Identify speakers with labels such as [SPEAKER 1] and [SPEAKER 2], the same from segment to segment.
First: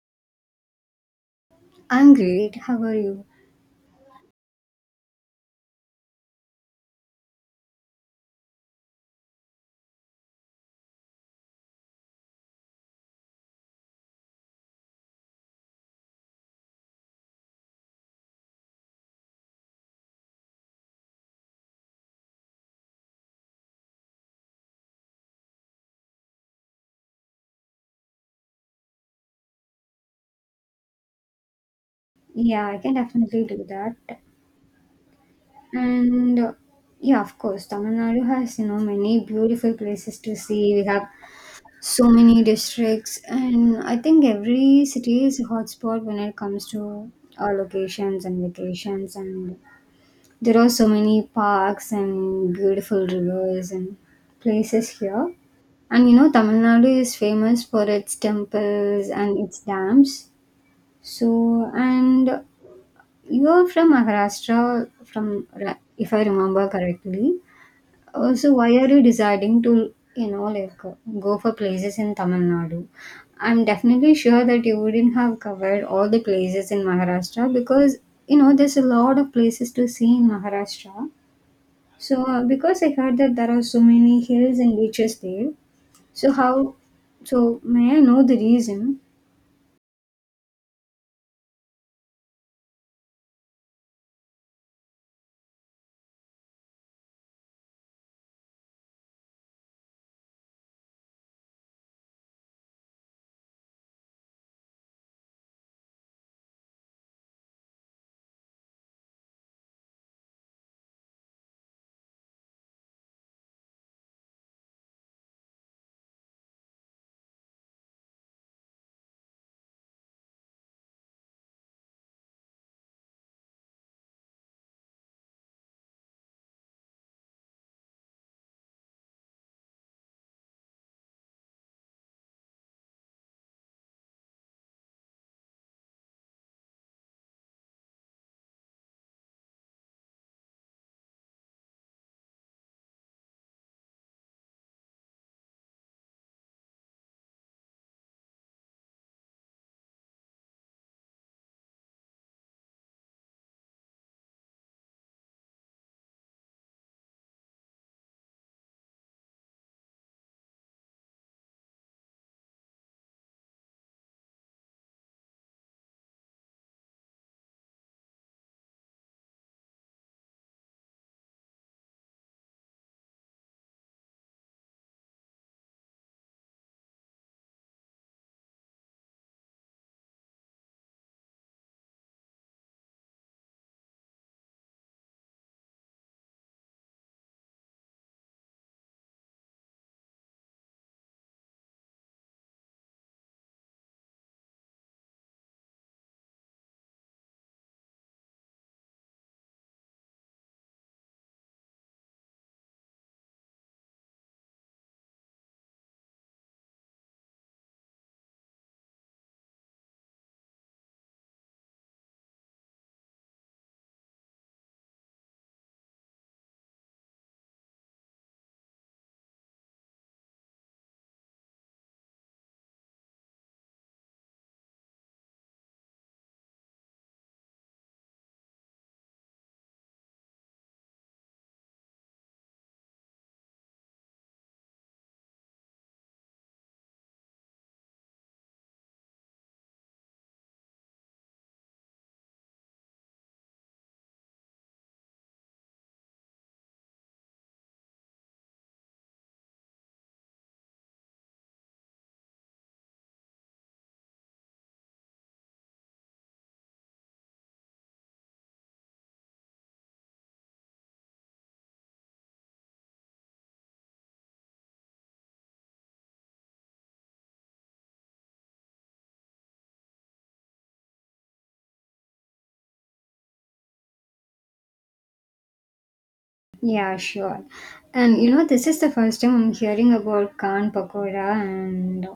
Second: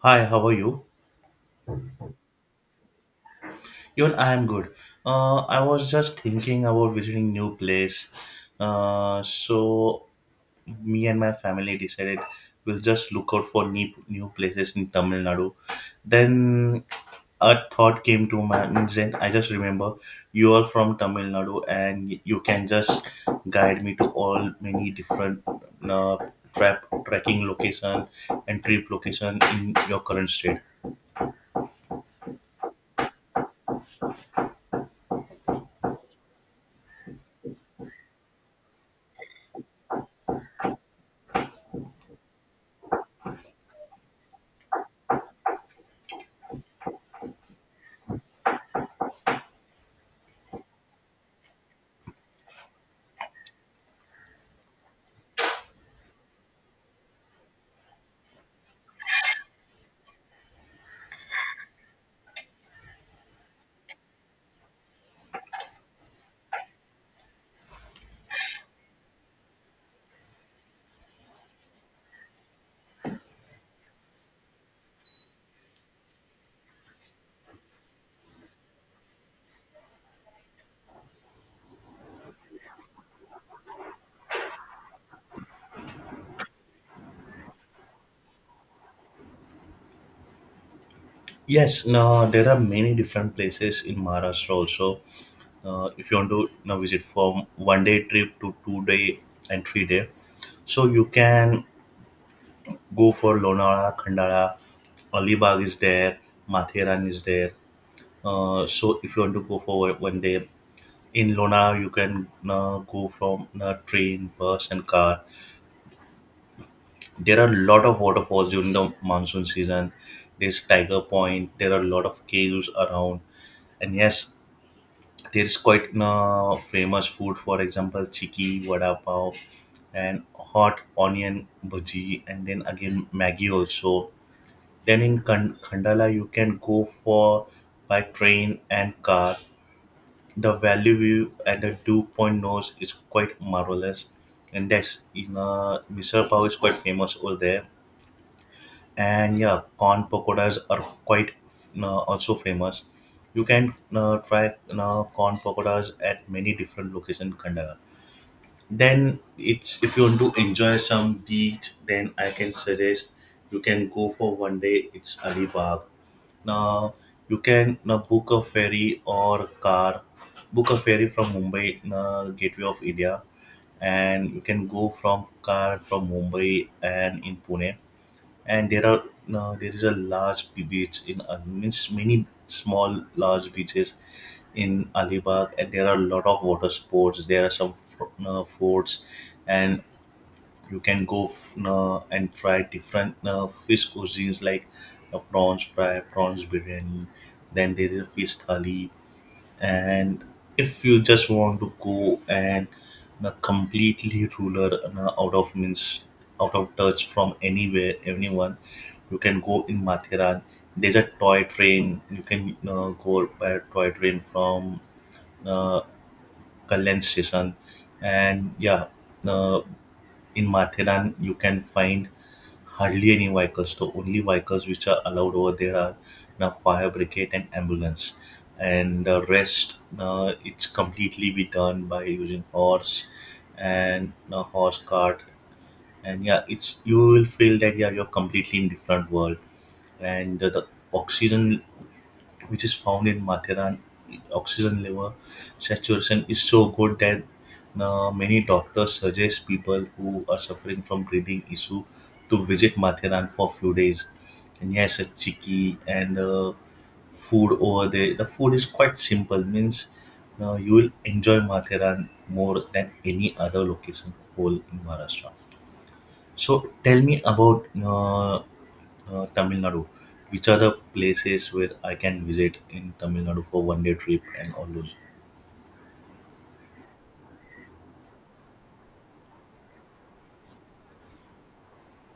[SPEAKER 1] Hi, how are you?
[SPEAKER 2] I'm great. How are you?
[SPEAKER 1] Even I am good. I was just thinking about visiting new place. So me and my family decided we'll just look out for new places in Tamil Nadu. Then a thought came to my then I just remember you are from Tamil Nadu, and you can just guide me to all many different uh, trap trekking location and trip location in your current state.
[SPEAKER 2] Yeah, I can definitely do that. And yeah, of course, Tamil Nadu has, many beautiful places to see. We have so many districts, and I think every city is a hotspot when it comes to our locations and vacations. And there are so many parks and beautiful rivers and places here. And Tamil Nadu is famous for its temples and its dams. So, and you're from Maharashtra, if I remember correctly. So why are you deciding to, like go for places in Tamil Nadu? I'm definitely sure that you wouldn't have covered all the places in Maharashtra because there's a lot of places to see in Maharashtra. So because I heard that there are so many hills and beaches there, so how? So may I know the reason?
[SPEAKER 1] Yes, now there are many different places in Maharashtra also. If you want to now visit from 1 day trip to 2 day and 3 day, so you can go for Lonavala, Khandala. Alibag is there, Matheran is there. So if you want to go for 1 day in Lonavala, you can go from train, bus, and car. There are a lot of waterfalls during the monsoon season. There's Tiger Point. There are a lot of caves around, and yes, there's quite famous food, for example, chiki, vada pav, and hot onion bhaji, and then again maggi also. Then in Khandala, you can go for by train and car. The valley view at the dew point nose is quite marvelous, and that's in Misal Pav is quite famous over there. And yeah, corn pakoras are quite also famous. You can try corn pakoras at many different locations in Kandahar. Then it's if you want to enjoy some beach, then I can suggest you can go for 1 day. It's Alibag. Now you can now book a ferry or car, book a ferry from Mumbai, Gateway of India. And you can go from car from Mumbai and in Pune. And there is a large beach in, means, many small large beaches in Alibag, and there are a lot of water sports. There are some forts, and you can go and try different fish cuisines like prawns fry, prawns biryani. Then there is a fish thali. And if you just want to go and na completely ruler na out of means out of touch from anywhere anyone, you can go in Mathiran. There's a toy train. You can go by a toy train from uh, Kalyan station. And yeah, uh, in Mathiran you can find hardly any vehicles. The only vehicles which are allowed over there are now fire brigade and ambulance, and the rest, it's completely be done by using horse and a horse cart. And yeah, it's you will feel that yeah you're completely in different world, and the oxygen which is found in Mathura, oxygen level saturation is so good that many doctors suggest people who are suffering from breathing issue to visit Mathiran for a few days. And yes, a chicky and food over there. The food is quite simple, means you will enjoy Mathiran more than any other location whole in Maharashtra. So tell me about Tamil Nadu. Which are the places where I can visit in Tamil Nadu for 1 day trip and all those?
[SPEAKER 2] Yeah, sure. And this is the first time I'm hearing about Khan Pakora, and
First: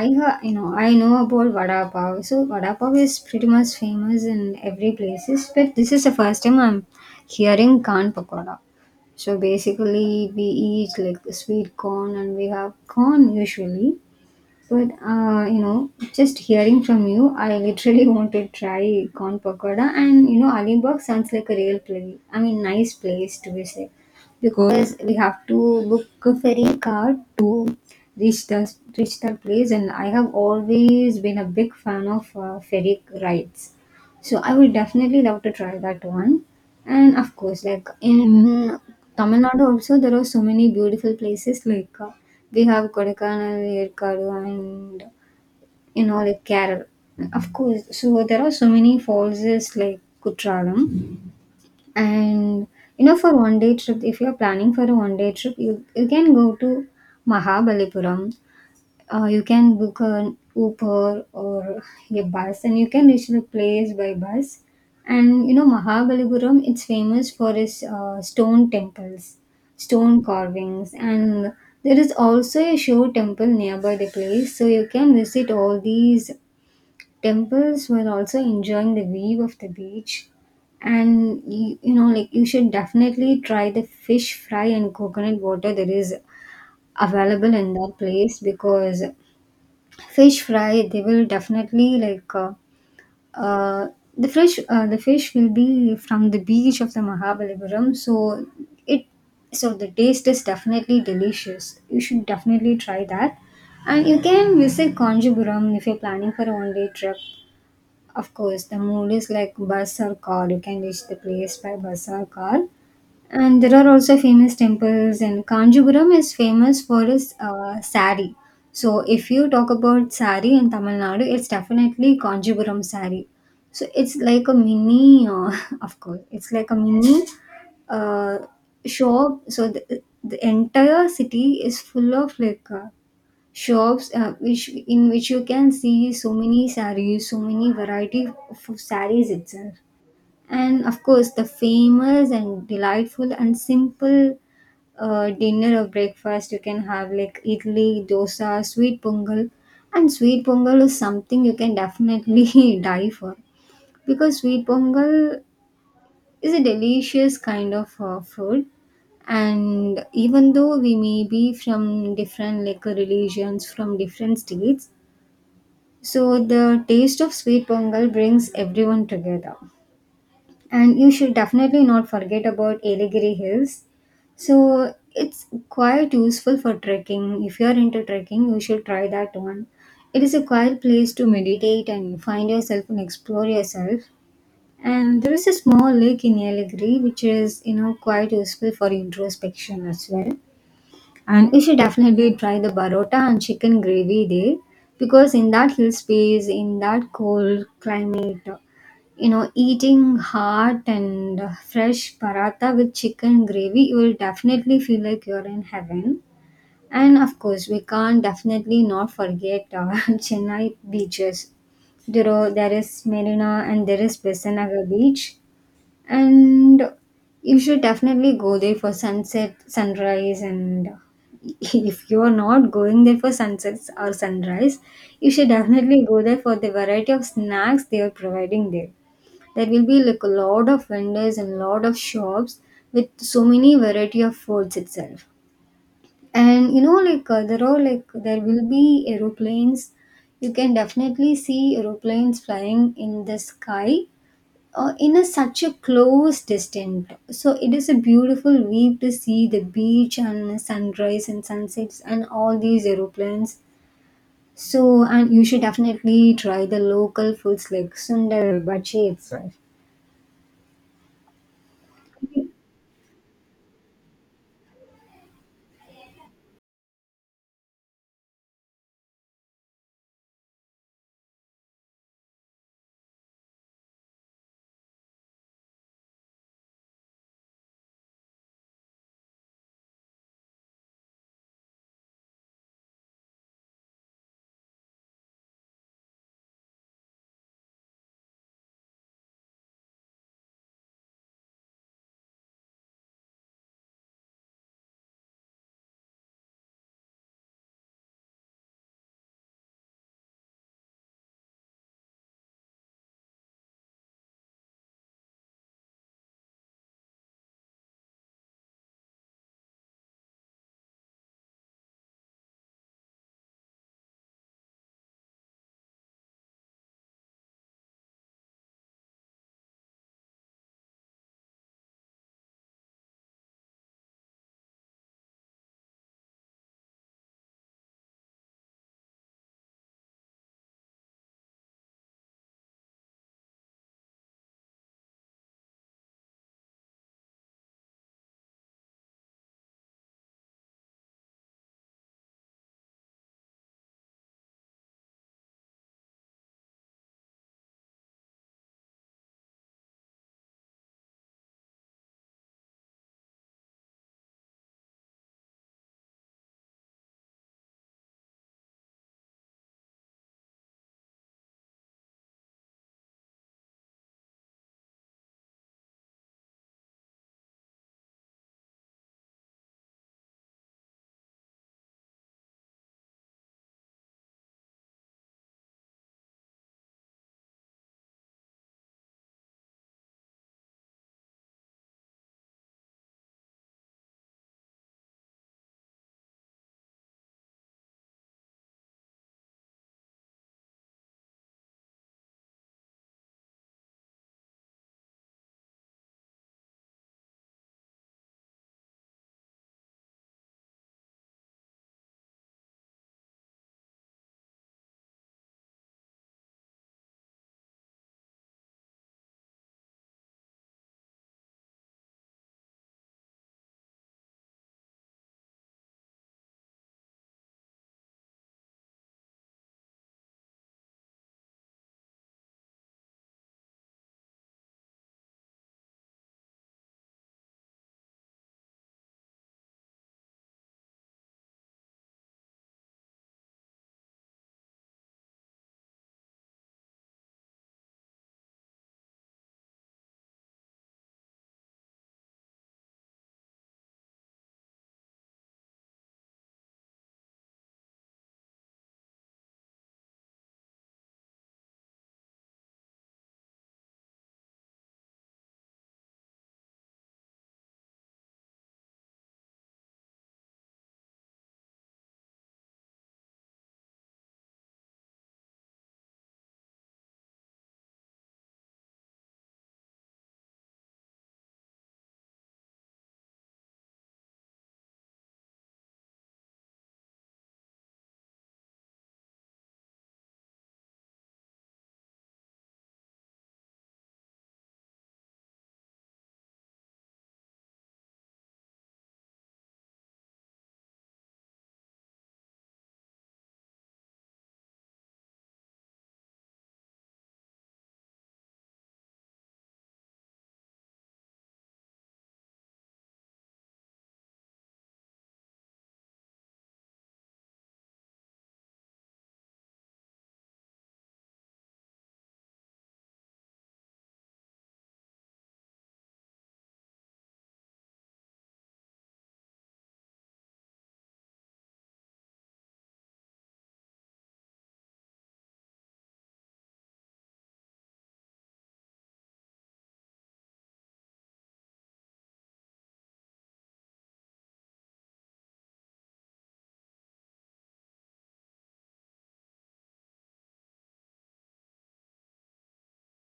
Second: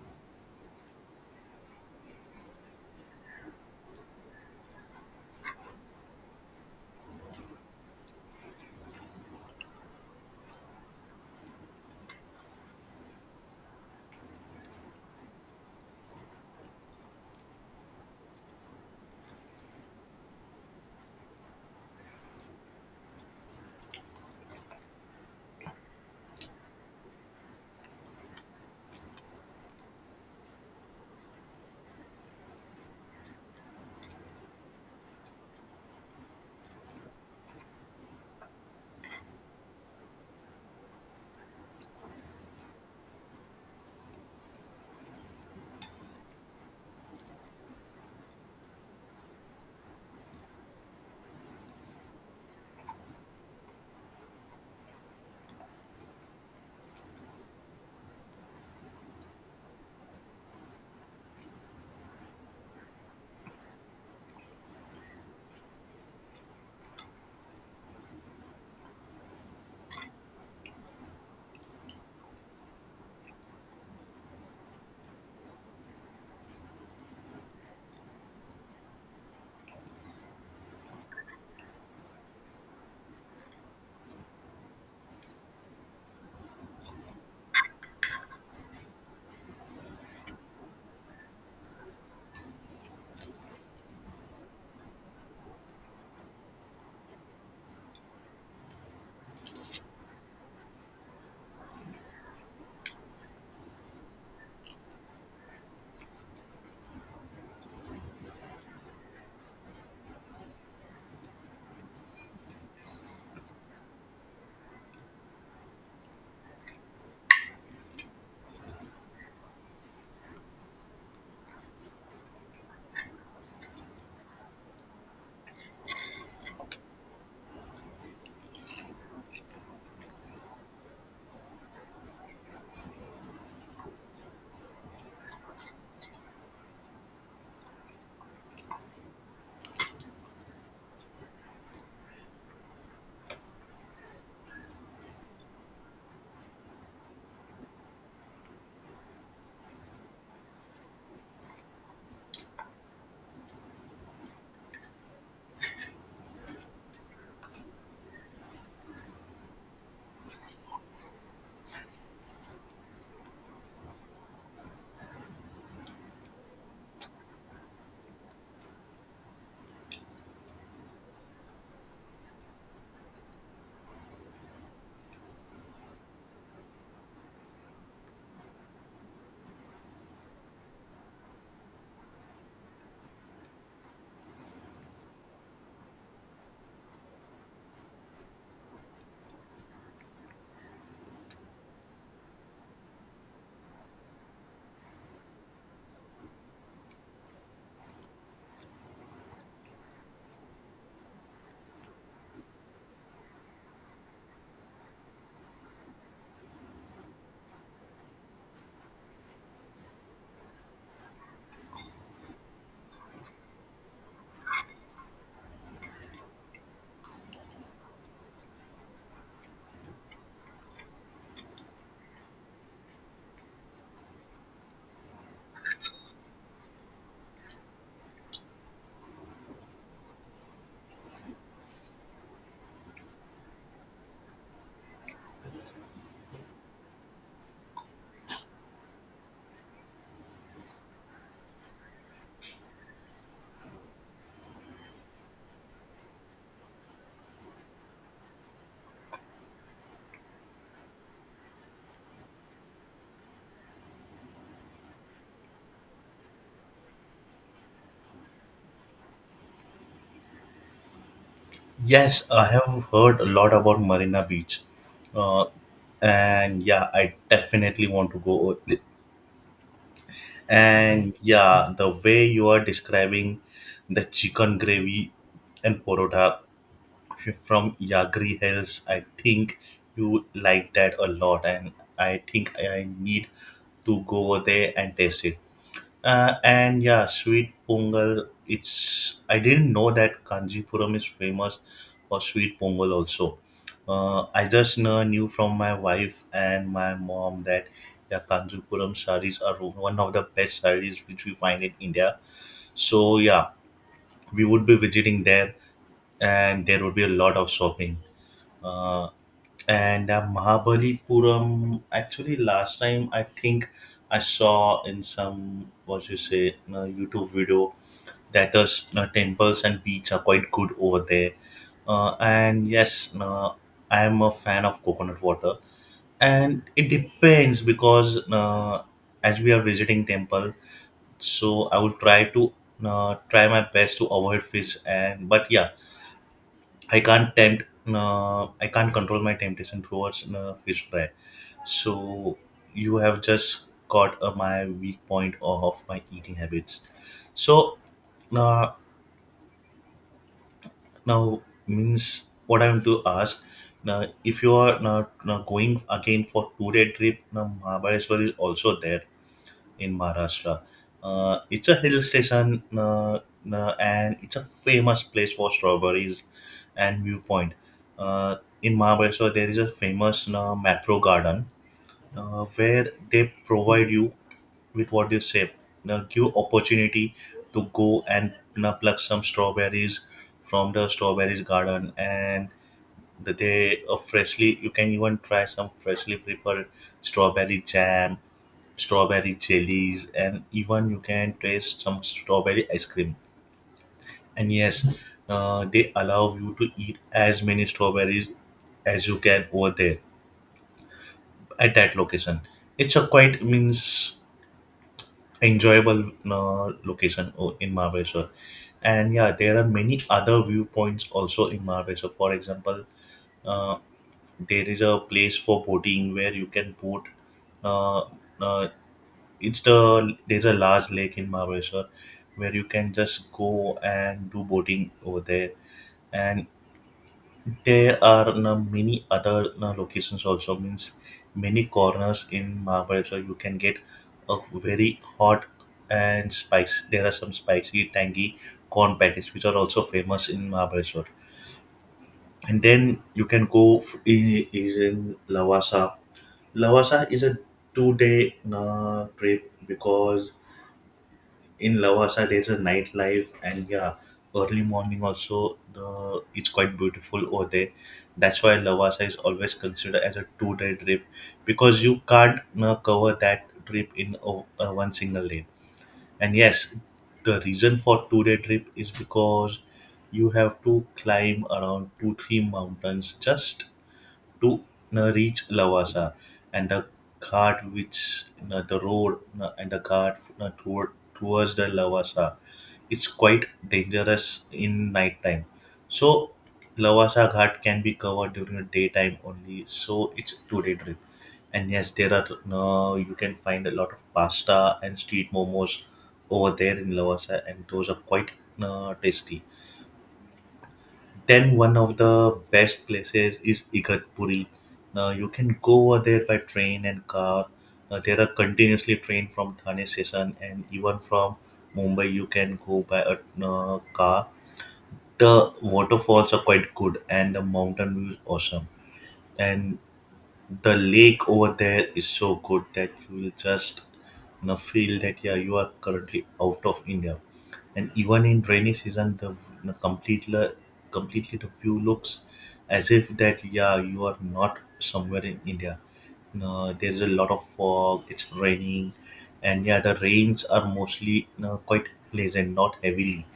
[SPEAKER 2] I know about Vada Pav. So Vada Pav is pretty much famous in every places, but this is the first time I'm hearing Khan Pakora. So basically, we eat like sweet corn, and we have corn usually, but just hearing from you, I literally want to try corn pakoda. And Alibag sounds like a real place. I mean, nice place to visit because we have to book a ferry car to reach the reach that place. And I have always been a big fan of ferry rides, so I would definitely love to try that one. And of course, like in Tamil Nadu also, there are so many beautiful places. Like we have Kodaikanal, Erkadu, and like Kerala. Of course, so there are so many falls is like Kutralam. And for one day trip, if you are planning for a one day trip, you can go to Mahabalipuram. You can book an Uber or a bus, and you can reach the place by bus. And Mahabalipuram, it's famous for its stone temples, stone carvings, and there is also a show temple nearby the place. So you can visit all these temples while also enjoying the view of the beach. And like you should definitely try the fish fry and coconut water that is available in that place because fish fry they will definitely like uh, the fish will be from the beach of the Mahabalipuram. So it so the taste is definitely delicious. You should definitely try that. And you can visit Kanjipuram if you're planning for a one day trip. Of course, the mode is like bus or car. You can reach the place by bus or car. And there are also famous temples, and Kanjipuram is famous for its sari. So, if you talk about sari in Tamil Nadu, it's definitely Kanjipuram sari. So, it's like a of course, it's like a mini uh, shop. So, the entire city is full of like shops which in which you can see so many saris, so many variety of saris itself. And of course, the famous and delightful and simple dinner or breakfast you can have like idli, dosa, sweet pongal. And sweet pongal is something you can definitely die for because sweet pongal is a delicious kind of food. And even though we may be from different like religions, from different states, so the taste of sweet pongal brings everyone together. And you should definitely not forget about Ailegiri Hills. So it's quite useful for trekking. If you are into trekking, you should try that one. It is a quiet place to meditate and find yourself and explore yourself. And there is a small lake in Ailegiri which is, quite useful for introspection as well. And you should definitely try the barota and chicken gravy there because in that hill space, in that cold climate, eating hot and fresh paratha with chicken gravy, you will definitely feel like you're in heaven. And of course, we can't definitely not forget Chennai beaches. There is Marina and there is Besanagar beach. And you should definitely go there for sunset, sunrise, and if you are not going there for sunsets or sunrise, you should definitely go there for the variety of snacks they are providing there. There will be like a lot of vendors and lot of shops with so many variety of foods itself. And like there are like there will be aeroplanes. You can definitely see aeroplanes flying in the sky in a such a close distance. So it is a beautiful view to see the beach and sunrise and sunsets and all these aeroplanes. So, and you should definitely try the local foods like sundar bhaji itself.
[SPEAKER 1] Yes, I have heard a lot about Marina Beach. Uh, and yeah, I definitely want to go. And yeah, the way you are describing the chicken gravy and porota from Yagri Hills, I think you like that a lot, and I think I need to go there and taste it. And yeah, sweet pongal. It's I didn't know that Kanjipuram is famous for sweet pongal also. I just knew from my wife and my mom that yeah, Kanjipuram saris are one of the best saris which we find in India. So yeah, we would be visiting there, and there would be a lot of shopping. Uh, and Mahabalipuram, actually, last time I think I saw in some, what you say, YouTube video, that those temples and beach are quite good over there. And yes, I am a fan of coconut water. And it depends because as we are visiting temple, so I will try my best to avoid fish. And but yeah, I can't tempt. I can't control my temptation towards fish fry. So you have just caught my weak point of my eating habits. So, uh, now means what I'm to ask. Now, if you are now going again for 2 day trip, now Mahabaleshwar is also there in Maharashtra. It's a hill station, and it's a famous place for strawberries and viewpoint. In Maharashtra, there is a famous macro garden, where they provide you with, what you say, give opportunity to go and pluck some strawberries from the strawberries garden. And that they freshly, you can even try some freshly prepared strawberry jam, strawberry jellies. And even you can taste some strawberry ice cream. And yes, they allow you to eat as many strawberries as you can over there at that location. It's a quite means enjoyable location in Mahabeshwar. And yeah, there are many other viewpoints also in Mahabeshwar, for example, uh, there is a place for boating where you can boat. Uh, uh, it's the there's a large lake in Maharashtra where you can just go and do boating over there, and there are, many other, locations also, means many corners in Maharashtra you can get a very hot and spice. There are some spicy, tangy corn patties which are also famous in Maharashtra. And then you can go is in Lavasa. Lavasa is a 2 day trip because in Lavasa there's a nightlife. And yeah, early morning also, the it's quite beautiful over there. That's why Lavasa is always considered as a 2 day trip because you can't cover that trip in one single day. And yes, the reason for 2 day trip is because you have to climb around two three mountains just to reach Lavasa, and cart which the road, and the cart, towards the Lavasa. It's quite dangerous in nighttime. So Lavasa Ghat can be covered during the daytime only. So it's 2-day trip. And yes, there are no you can find a lot of pasta and street momos over there in Lavasa, and those are quite tasty. Then one of the best places is Igatpuri. Now you can go over there by train and car. Now there are continuously train from Thane station, and even from Mumbai you can go by a car. The waterfalls are quite good and the mountain view is awesome. And the lake over there is so good that you will just feel that yeah you are currently out of India. And even in rainy season, know, completely completely the view looks as if that yeah you are not somewhere in India. You know, there is a lot of fog. It's raining, and yeah, the rains are mostly, quite pleasant, not heavily,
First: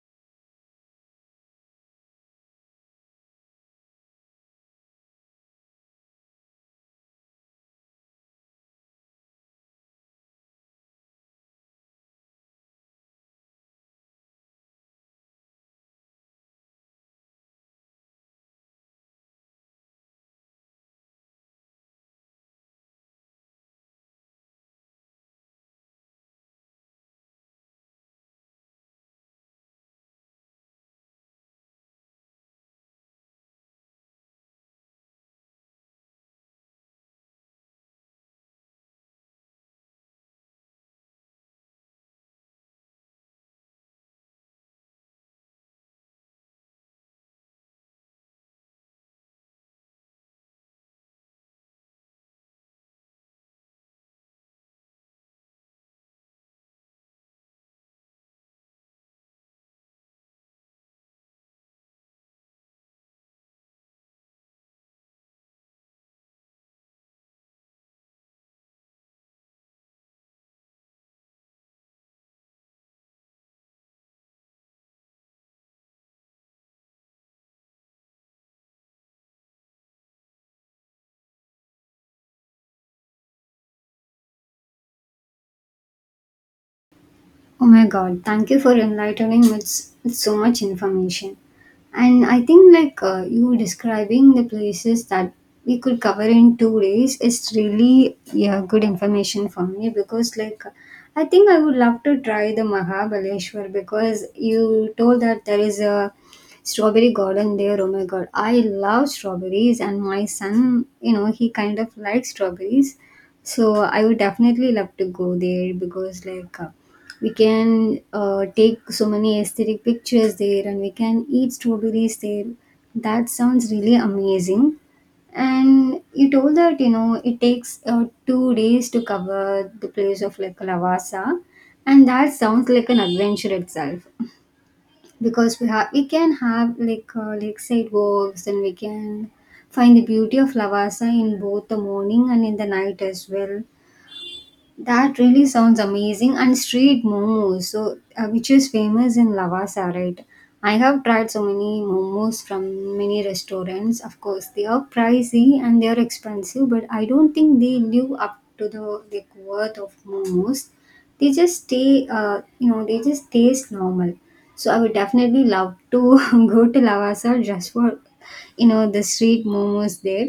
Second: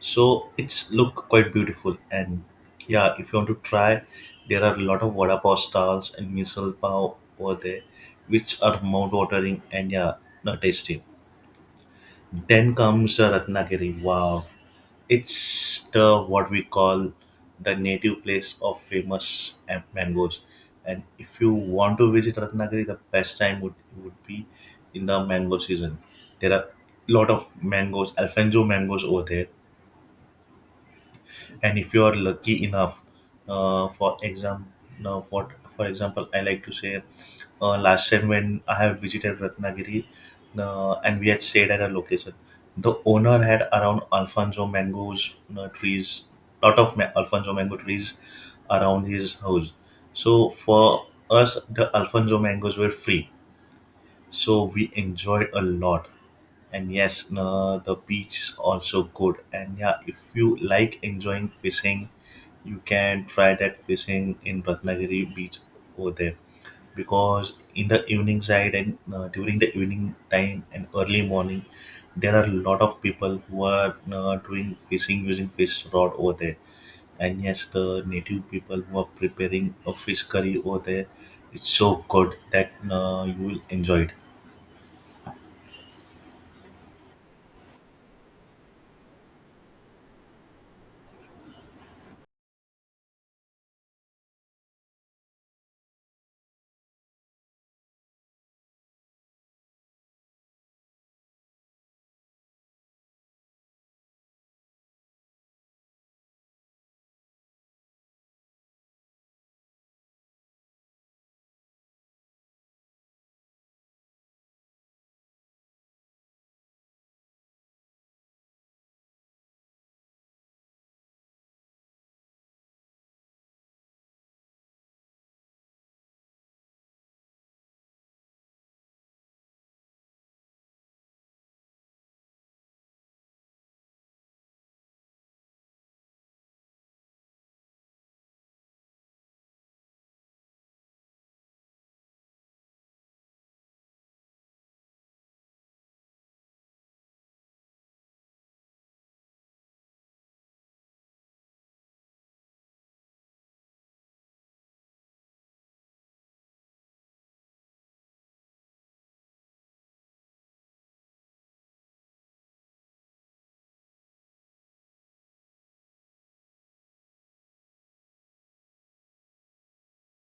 [SPEAKER 1] so it's look quite beautiful. And yeah, if you want to try, there are a lot of vada pav stalls and misal pav over there, which are mouth watering. And yeah, not tasty. Then comes the Ratnagiri. Wow, it's the, what we call, the native place of famous mangoes. And if you want to visit Ratnagiri, the best time would be in the mango season. There are lot of mangoes, Alfonso mangoes over there. And if you are lucky enough, for example, now for example I like to say, last time when I have visited Ratnagiri, and we had stayed at a location, the owner had around Alfonso mango trees around his house. So for us the Alfonso mangoes were free, so we enjoyed a lot. And yes, the beach is also good. And yeah, if you like enjoying fishing, you can try that fishing in Ratnagiri beach over there, because in the evening side and, during the evening time and early morning, there are a lot of people who are doing fishing using fish rod over there. And yes, the native people who are preparing a fish curry over there, it's so good that you will enjoy it.
[SPEAKER 2] Oh my god, thank you for enlightening me with so much information. And I think like you describing the places that we could cover in 2 days is really yeah good information for me because like I think I would love to try the Mahabaleshwar because you told that there is a strawberry garden there. Oh my god, I love strawberries and my son, he kind of likes strawberries. So I would definitely love to go there because like we can take so many aesthetic pictures there, and we can eat strawberries there. That sounds really amazing. And you told that it takes 2 days to cover the place of like Lavasa, and that sounds like an adventure itself because we can have like lakeside walks, and we can find the beauty of Lavasa in both the morning and in the night as well. That really sounds amazing. And street momos, so which is famous in Lavasa, right? I have tried so many momos from many restaurants. Of course, they are pricey and they are expensive, but I don't think they live up to the like worth of momos. They just stay, you know, they just taste normal. So I would definitely love to go to Lavasa just for the street momos there.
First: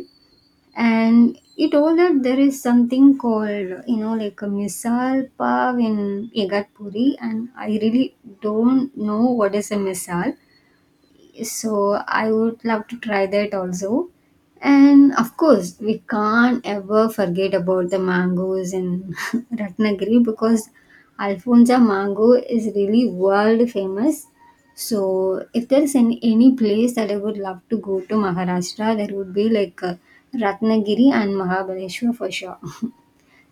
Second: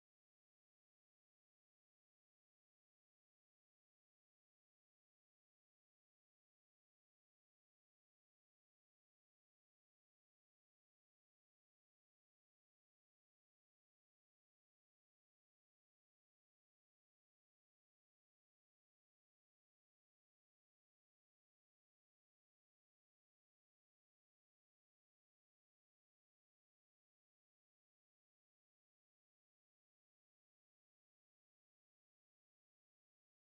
[SPEAKER 2] And he told that there is something called like a misal pav in Igatpuri, and I really don't know what is a misal. So I would love to try that also. And of course we can't ever forget about the mangoes in Ratnagiri because alfonza mango is really world famous. So if there is any place that I would love to go to Maharashtra, there would be like Ratnagiri and Mahabaleshwar for sure.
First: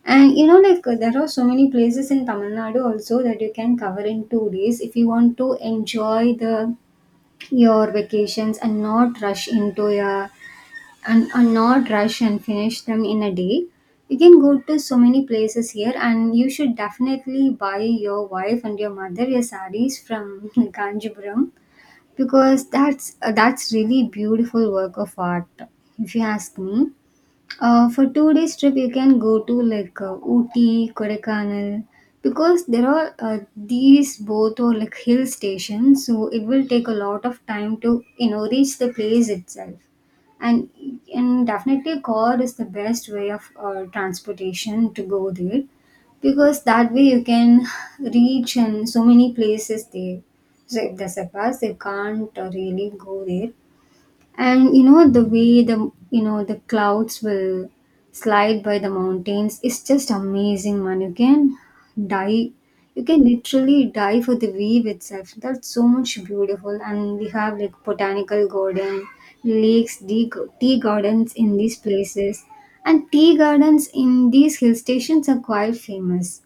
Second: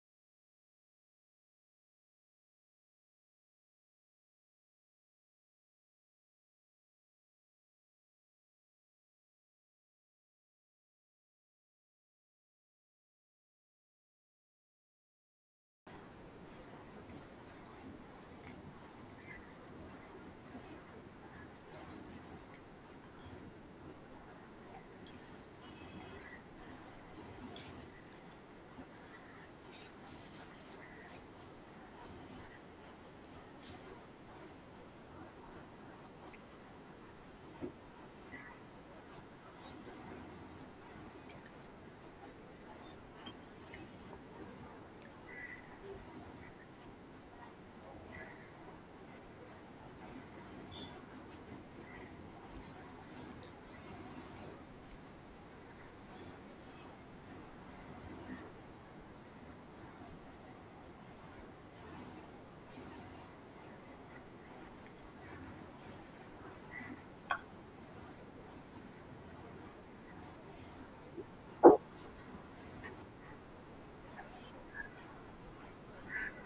[SPEAKER 2] And like there are so many places in Tamil Nadu also that you can cover in 2 days if you want to enjoy the your vacations and not rush into your and not rush and finish them in a day. You can go to so many places here, and you should definitely buy your wife and your mother your sarees from Kanjipuram because that's really beautiful work of art if you ask me. For 2 days trip, you can go to like Ooty, Kodaikanal, because there are these both are like hill stations, so it will take a lot of time to reach the place itself. And and definitely, car is the best way of transportation to go there because that way you can reach in so many places there. So if there's a bus, you can't really go there. And you know the way the you know the clouds will slide by the mountains is just amazing, man. Die you can literally die for the wave itself. That's so much beautiful. And we have like botanical garden, lakes, tea gardens in these places. And tea gardens in these hill stations are quite famous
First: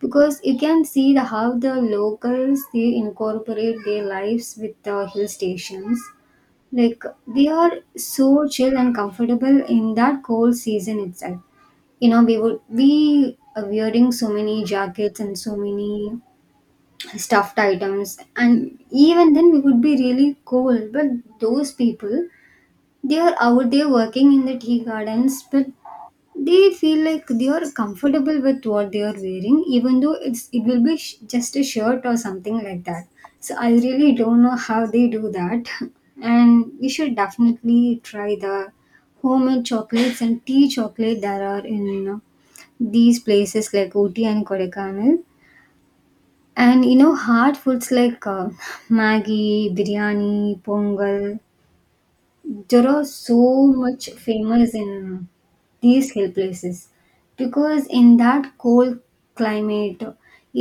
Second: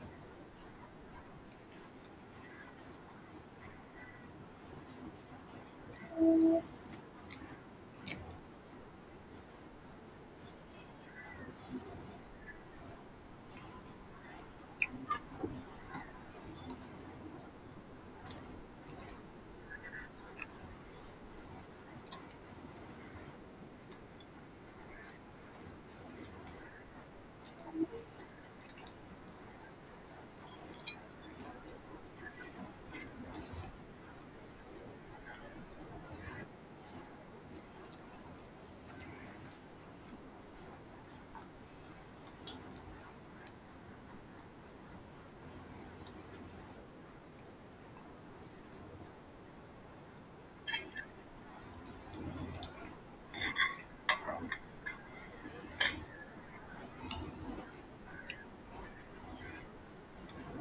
[SPEAKER 2] because you can see how the locals they incorporate their lives with the hill stations, like they are so chill and comfortable in that cold season itself. We are wearing so many jackets and so many stuffed items, and even then we would be really cold. But those people, they are out there working in the tea gardens, but they feel like they are comfortable with what they are wearing, even though it will be just a shirt or something like that. So I really don't know how they do that. And we should definitely try the homemade chocolates and tea chocolate that are in these places like Ooty and Kodaikanal. And you know, hard foods like Maggi, biryani, pongal, there are so much famous in these hill places because in that cold climate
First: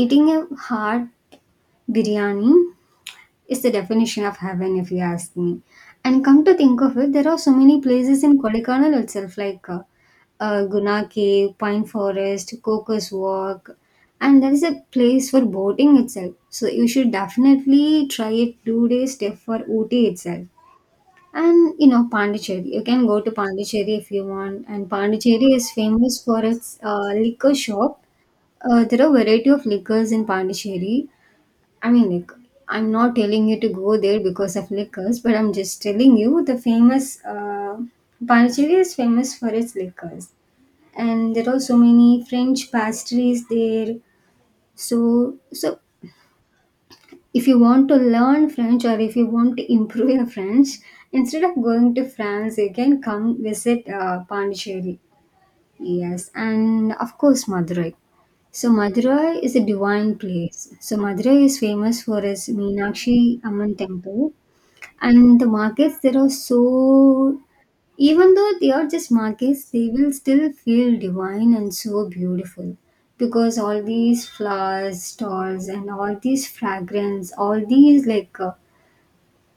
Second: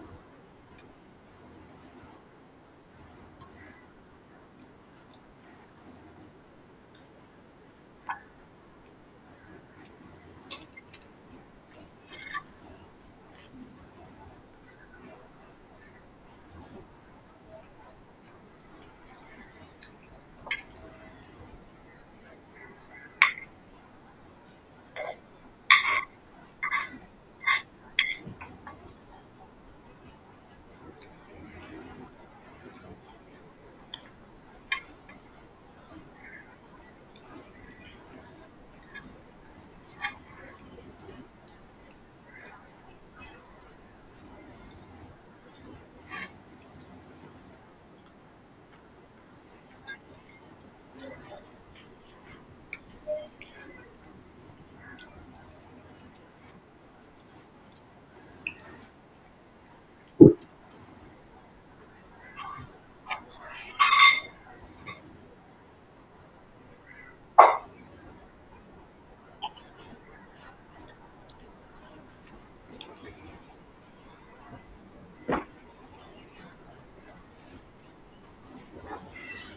[SPEAKER 2] eating a hot biryani is the definition of heaven if you ask me. And come to think of it, there are so many places in Kodaikanal itself like Guna Cave, Pine Forest, Cocos Walk, and there is a place for boating itself. So you should definitely try a two-day stay for Ooty itself. And you know, Pondicherry. You can go to Pondicherry if you want. And Pondicherry is famous for its liquor shop. There are variety of liquors in Pondicherry. I mean, like, I'm not telling you to go there because of liquors, but I'm just telling you the famous, Pondicherry is famous for its liquors. And there are so many French pastries there. So if you want to learn French or if you want to improve your French, instead of going to France, you can come visit Pondicherry. Yes, and of course Madurai. So Madurai is a divine place. So Madurai is famous for its Meenakshi Amman temple, and the markets there are so, even though they are just markets, they will still feel divine and so beautiful because all these flowers, stalls and all these fragrance, all these like,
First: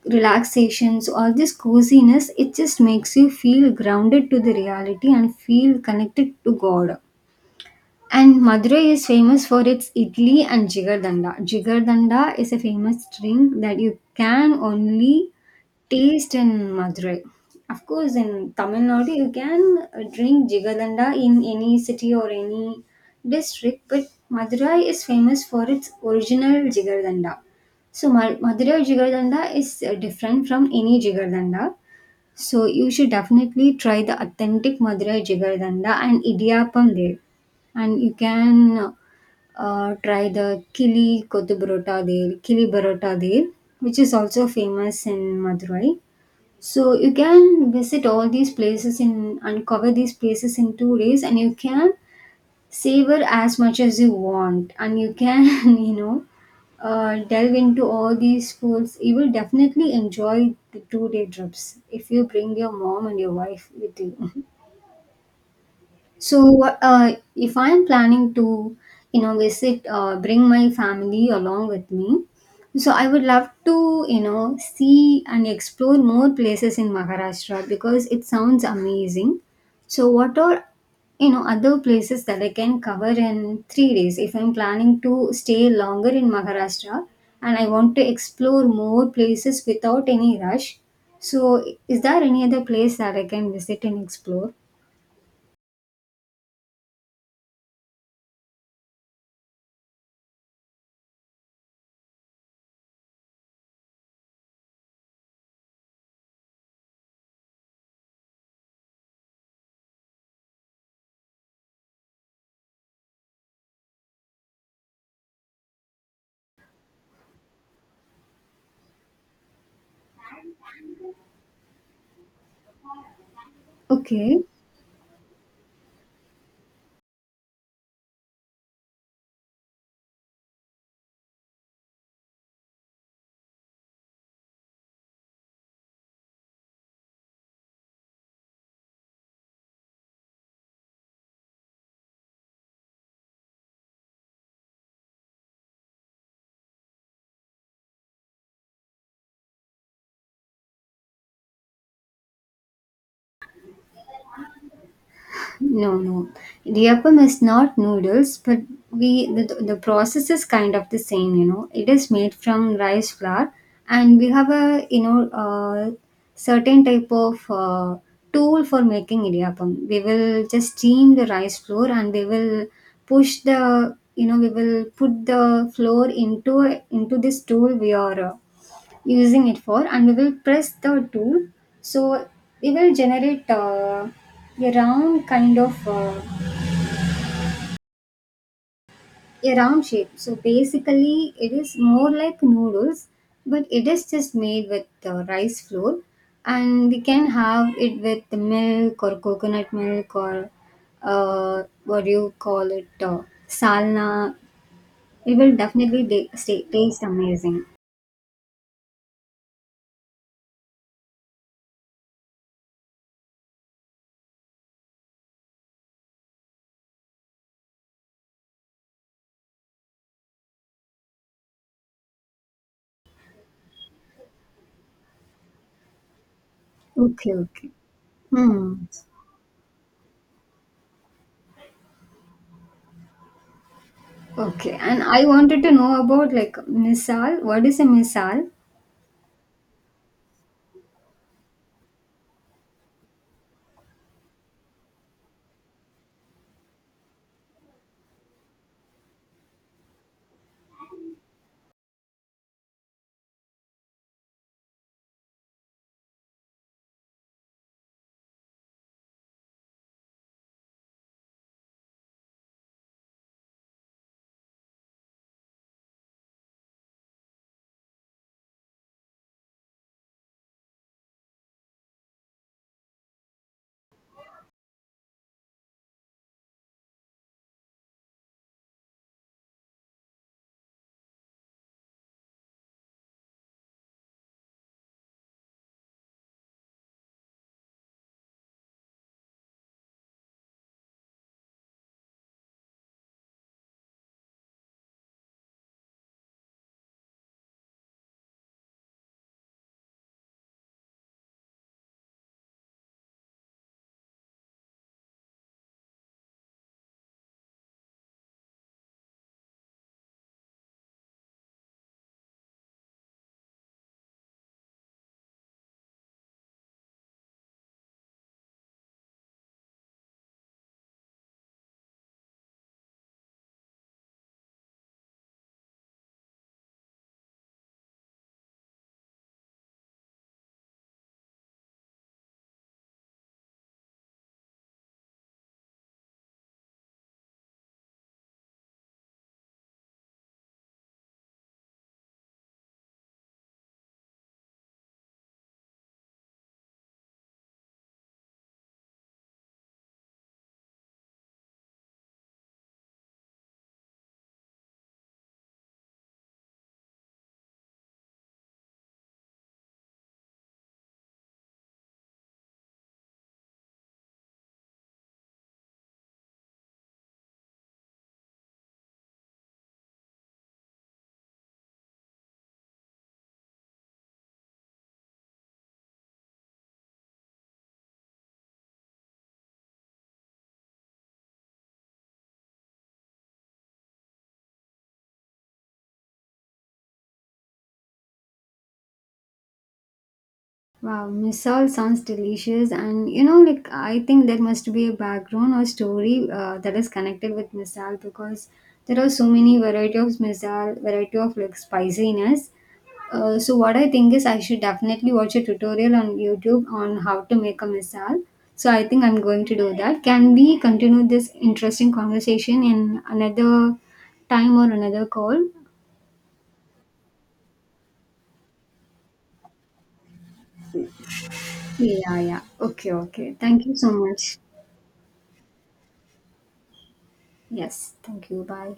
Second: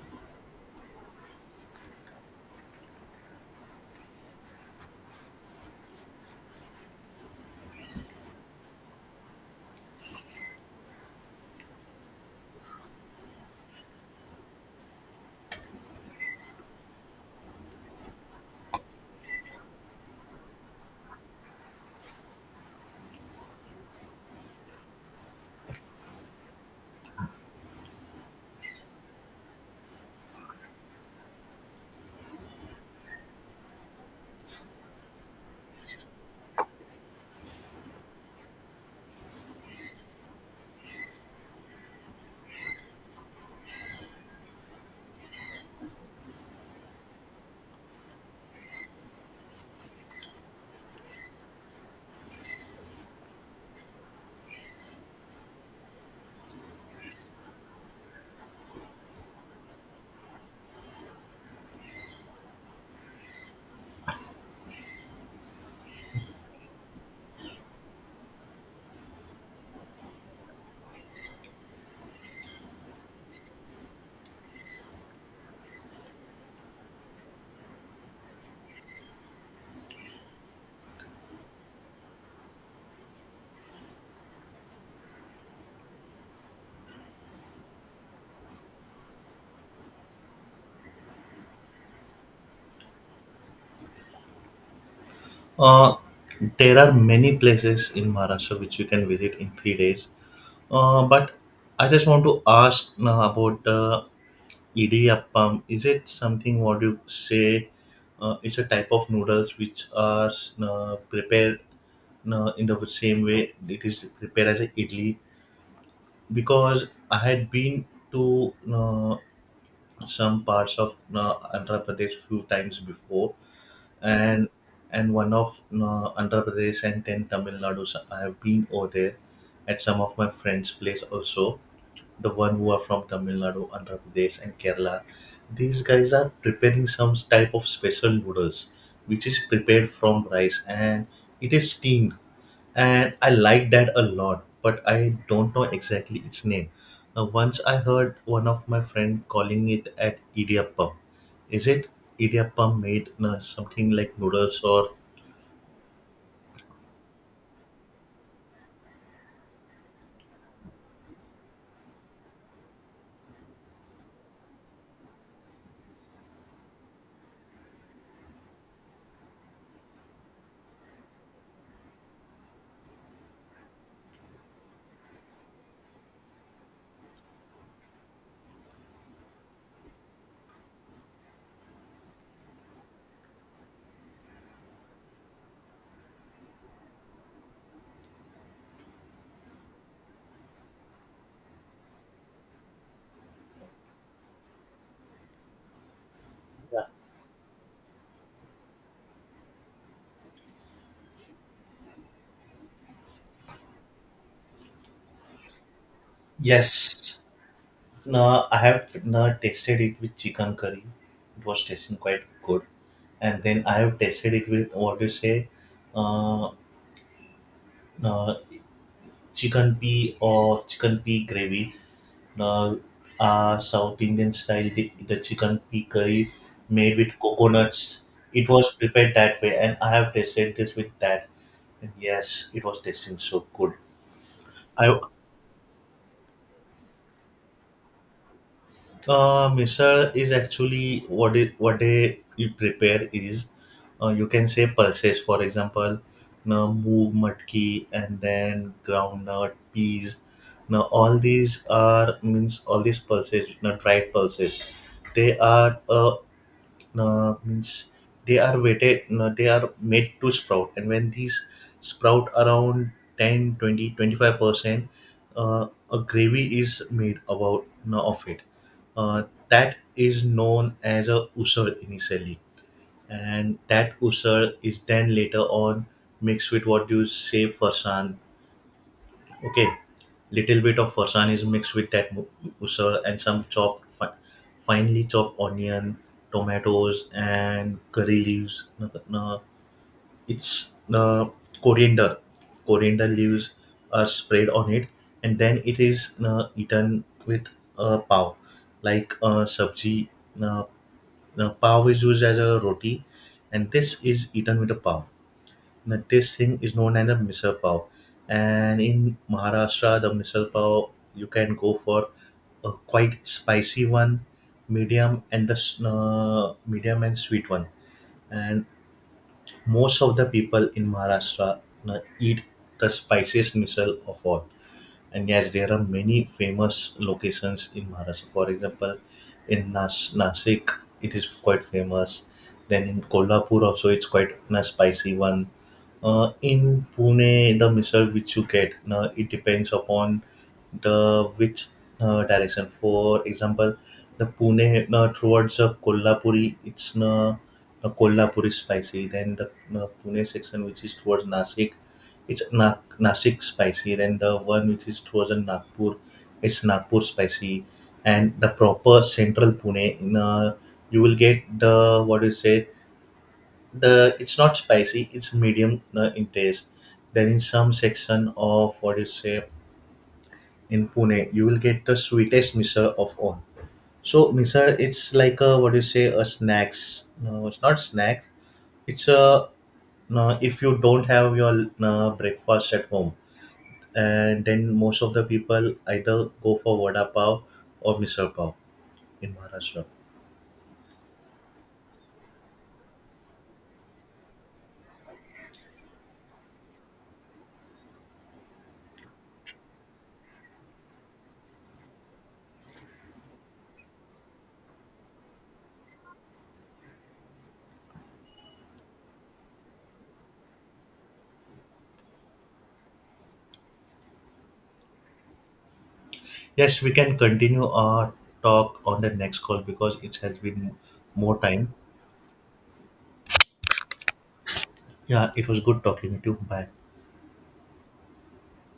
[SPEAKER 2] relaxations, all this coziness, it just makes you feel grounded to the reality and feel connected to God. And Madurai is famous for its idli and jigardanda. Jigardanda is a famous drink that you can only taste in Madurai. Of course, in Tamil Nadu, you can drink Jigalanda in any city or any district, but Madurai is famous for its original Jigalanda. So, Madurai Jigalanda is different from any Jigalanda. So, you should definitely try the authentic Madurai Jigalanda and Idiyappam there. And you can try the Kili Kottu Burota there, Kili Burota there, which is also famous in Madurai. So you can visit all these places in uncover these places in 2 days, and you can savor as much as you want, and you can you know delve into all these foods. You will definitely enjoy the 2 day trips if you bring your mom and your wife with you. So, if I am planning to, you know, visit, bring my family along with me, so I would love to, you know, see and explore more places in Maharashtra because it sounds amazing. So, what are, you know, other places that I can cover in 3 days if I'm planning to stay longer in Maharashtra and I want to explore more places without any rush? So, is there any other place that I can visit and explore?
[SPEAKER 1] Uh, there are many places in Maharashtra which you can visit in 3 days. But I just want to ask now about, idiyappam. Is it something, what you say? It's a type of noodles which are prepared, in the same way it is prepared as a idli. Because I had been to some parts of Andhra Pradesh few times before,
[SPEAKER 2] Okay.
[SPEAKER 1] and and one of Andhra Pradesh and then Tamil Nadu. So I have been over there at some of my friends' place also. The one who are from Tamil Nadu, Andhra Pradesh, and Kerala. These guys are preparing some type of special noodles, which is prepared from rice and it is steamed, and I like that a lot, but I don't know exactly its name. Now, once I heard one of my friend calling it at idiyappam. Is it idiyappam made something like noodles or?
[SPEAKER 2] No, no. The is not noodles, but the process is kind of the same, you know. It is made from rice flour, and we have a, you know, certain type of tool for making idiyappam. We will just steam the rice flour, and we will push the, you know, we will put the flour into this tool we are using it for, and we will press the tool, so we will generate a round kind of a round shape. So basically it is more like noodles, but it is just made with rice flour,
[SPEAKER 1] Yeah.
[SPEAKER 2] and we can have it with the milk or coconut milk or what do you call it, salna. It will definitely stay, taste
[SPEAKER 1] Yes.
[SPEAKER 2] amazing.
[SPEAKER 1] No, I have now tasted it with chicken curry. It was tasting quite good, and then I have tasted it with what do you say, uh, uh, chicken pea or chicken pea gravy. uh, South Indian style, the chicken pea curry made with
[SPEAKER 2] Okay, okay.
[SPEAKER 1] coconuts. It was
[SPEAKER 2] Hmm.
[SPEAKER 1] prepared that way, and I have tasted this with that. And yes, it was tasting so good.
[SPEAKER 2] Okay,
[SPEAKER 1] I
[SPEAKER 2] and I wanted to know about, like, misal. What is a misal?
[SPEAKER 1] Misal is actually what it what they you prepare is, you can say pulses. For example, now moog matki and then groundnut peas. Now all these are means all these pulses, now dried pulses. They are a. Means they are waited no, they are made to sprout, and when these sprout around 10, 20, 25%, uh, a gravy is made about no, of it uh, that is known as a usur initially, and that usur is then later on mixed with what you say farsan. Okay, little bit of farsan is mixed with that usur and some finely chopped onion, tomatoes, and curry leaves. No, no, it's coriander. Coriander leaves are spread on it, and then it is eaten with pav, like sabji. Uh, Pav is used as a roti, and this is eaten with a pav. Nitesh Singh is known as a misal pav, and in Maharashtra, the misal pav you can go for a quite spicy one, medium, and medium and sweet one. And most of the people in Maharashtra eat the spiciest misal of all. And yes, there are many famous locations in Maharashtra. For example, in Nasik, it is quite famous. Then in Kolhapur also, it's quite a spicy one. In Pune, the misal which you get, it depends upon the which direction. For example, the Pune towards the Kolhapuri, it's a Kolhapuri spicy. Then the Pune section, which is towards Nasik, it's Nasik spicy. Then the one which is towards the Nagpur, it's Nagpur spicy, and the proper central Pune. In you will get the what do you say? The it's not spicy. It's medium in taste. Then in some section of what do you say in Pune, you will get the sweetest misal of all. So misal, it's like a what do you say a snacks. No, it's not snack. It's a no, if you don't have your breakfast at home, and then most of the people either go for vada pav or misal pav in Maharashtra.
[SPEAKER 2] Wow, misal sounds delicious, and you know, like, I think there must be a background or story that is connected with misal because there are so many variety of misal, variety of like spiciness. So what I think is I should definitely watch a tutorial on YouTube on how to make a misal. So I think I'm going to do that. Can we continue this interesting conversation in another time or another call?
[SPEAKER 1] Yes, we can continue our talk on the next call because it has been more time.
[SPEAKER 2] Yeah, yeah. Okay, okay. Thank you so much.
[SPEAKER 1] Yeah, it was good talking to you. Bye.
[SPEAKER 2] Yes, thank you. Bye.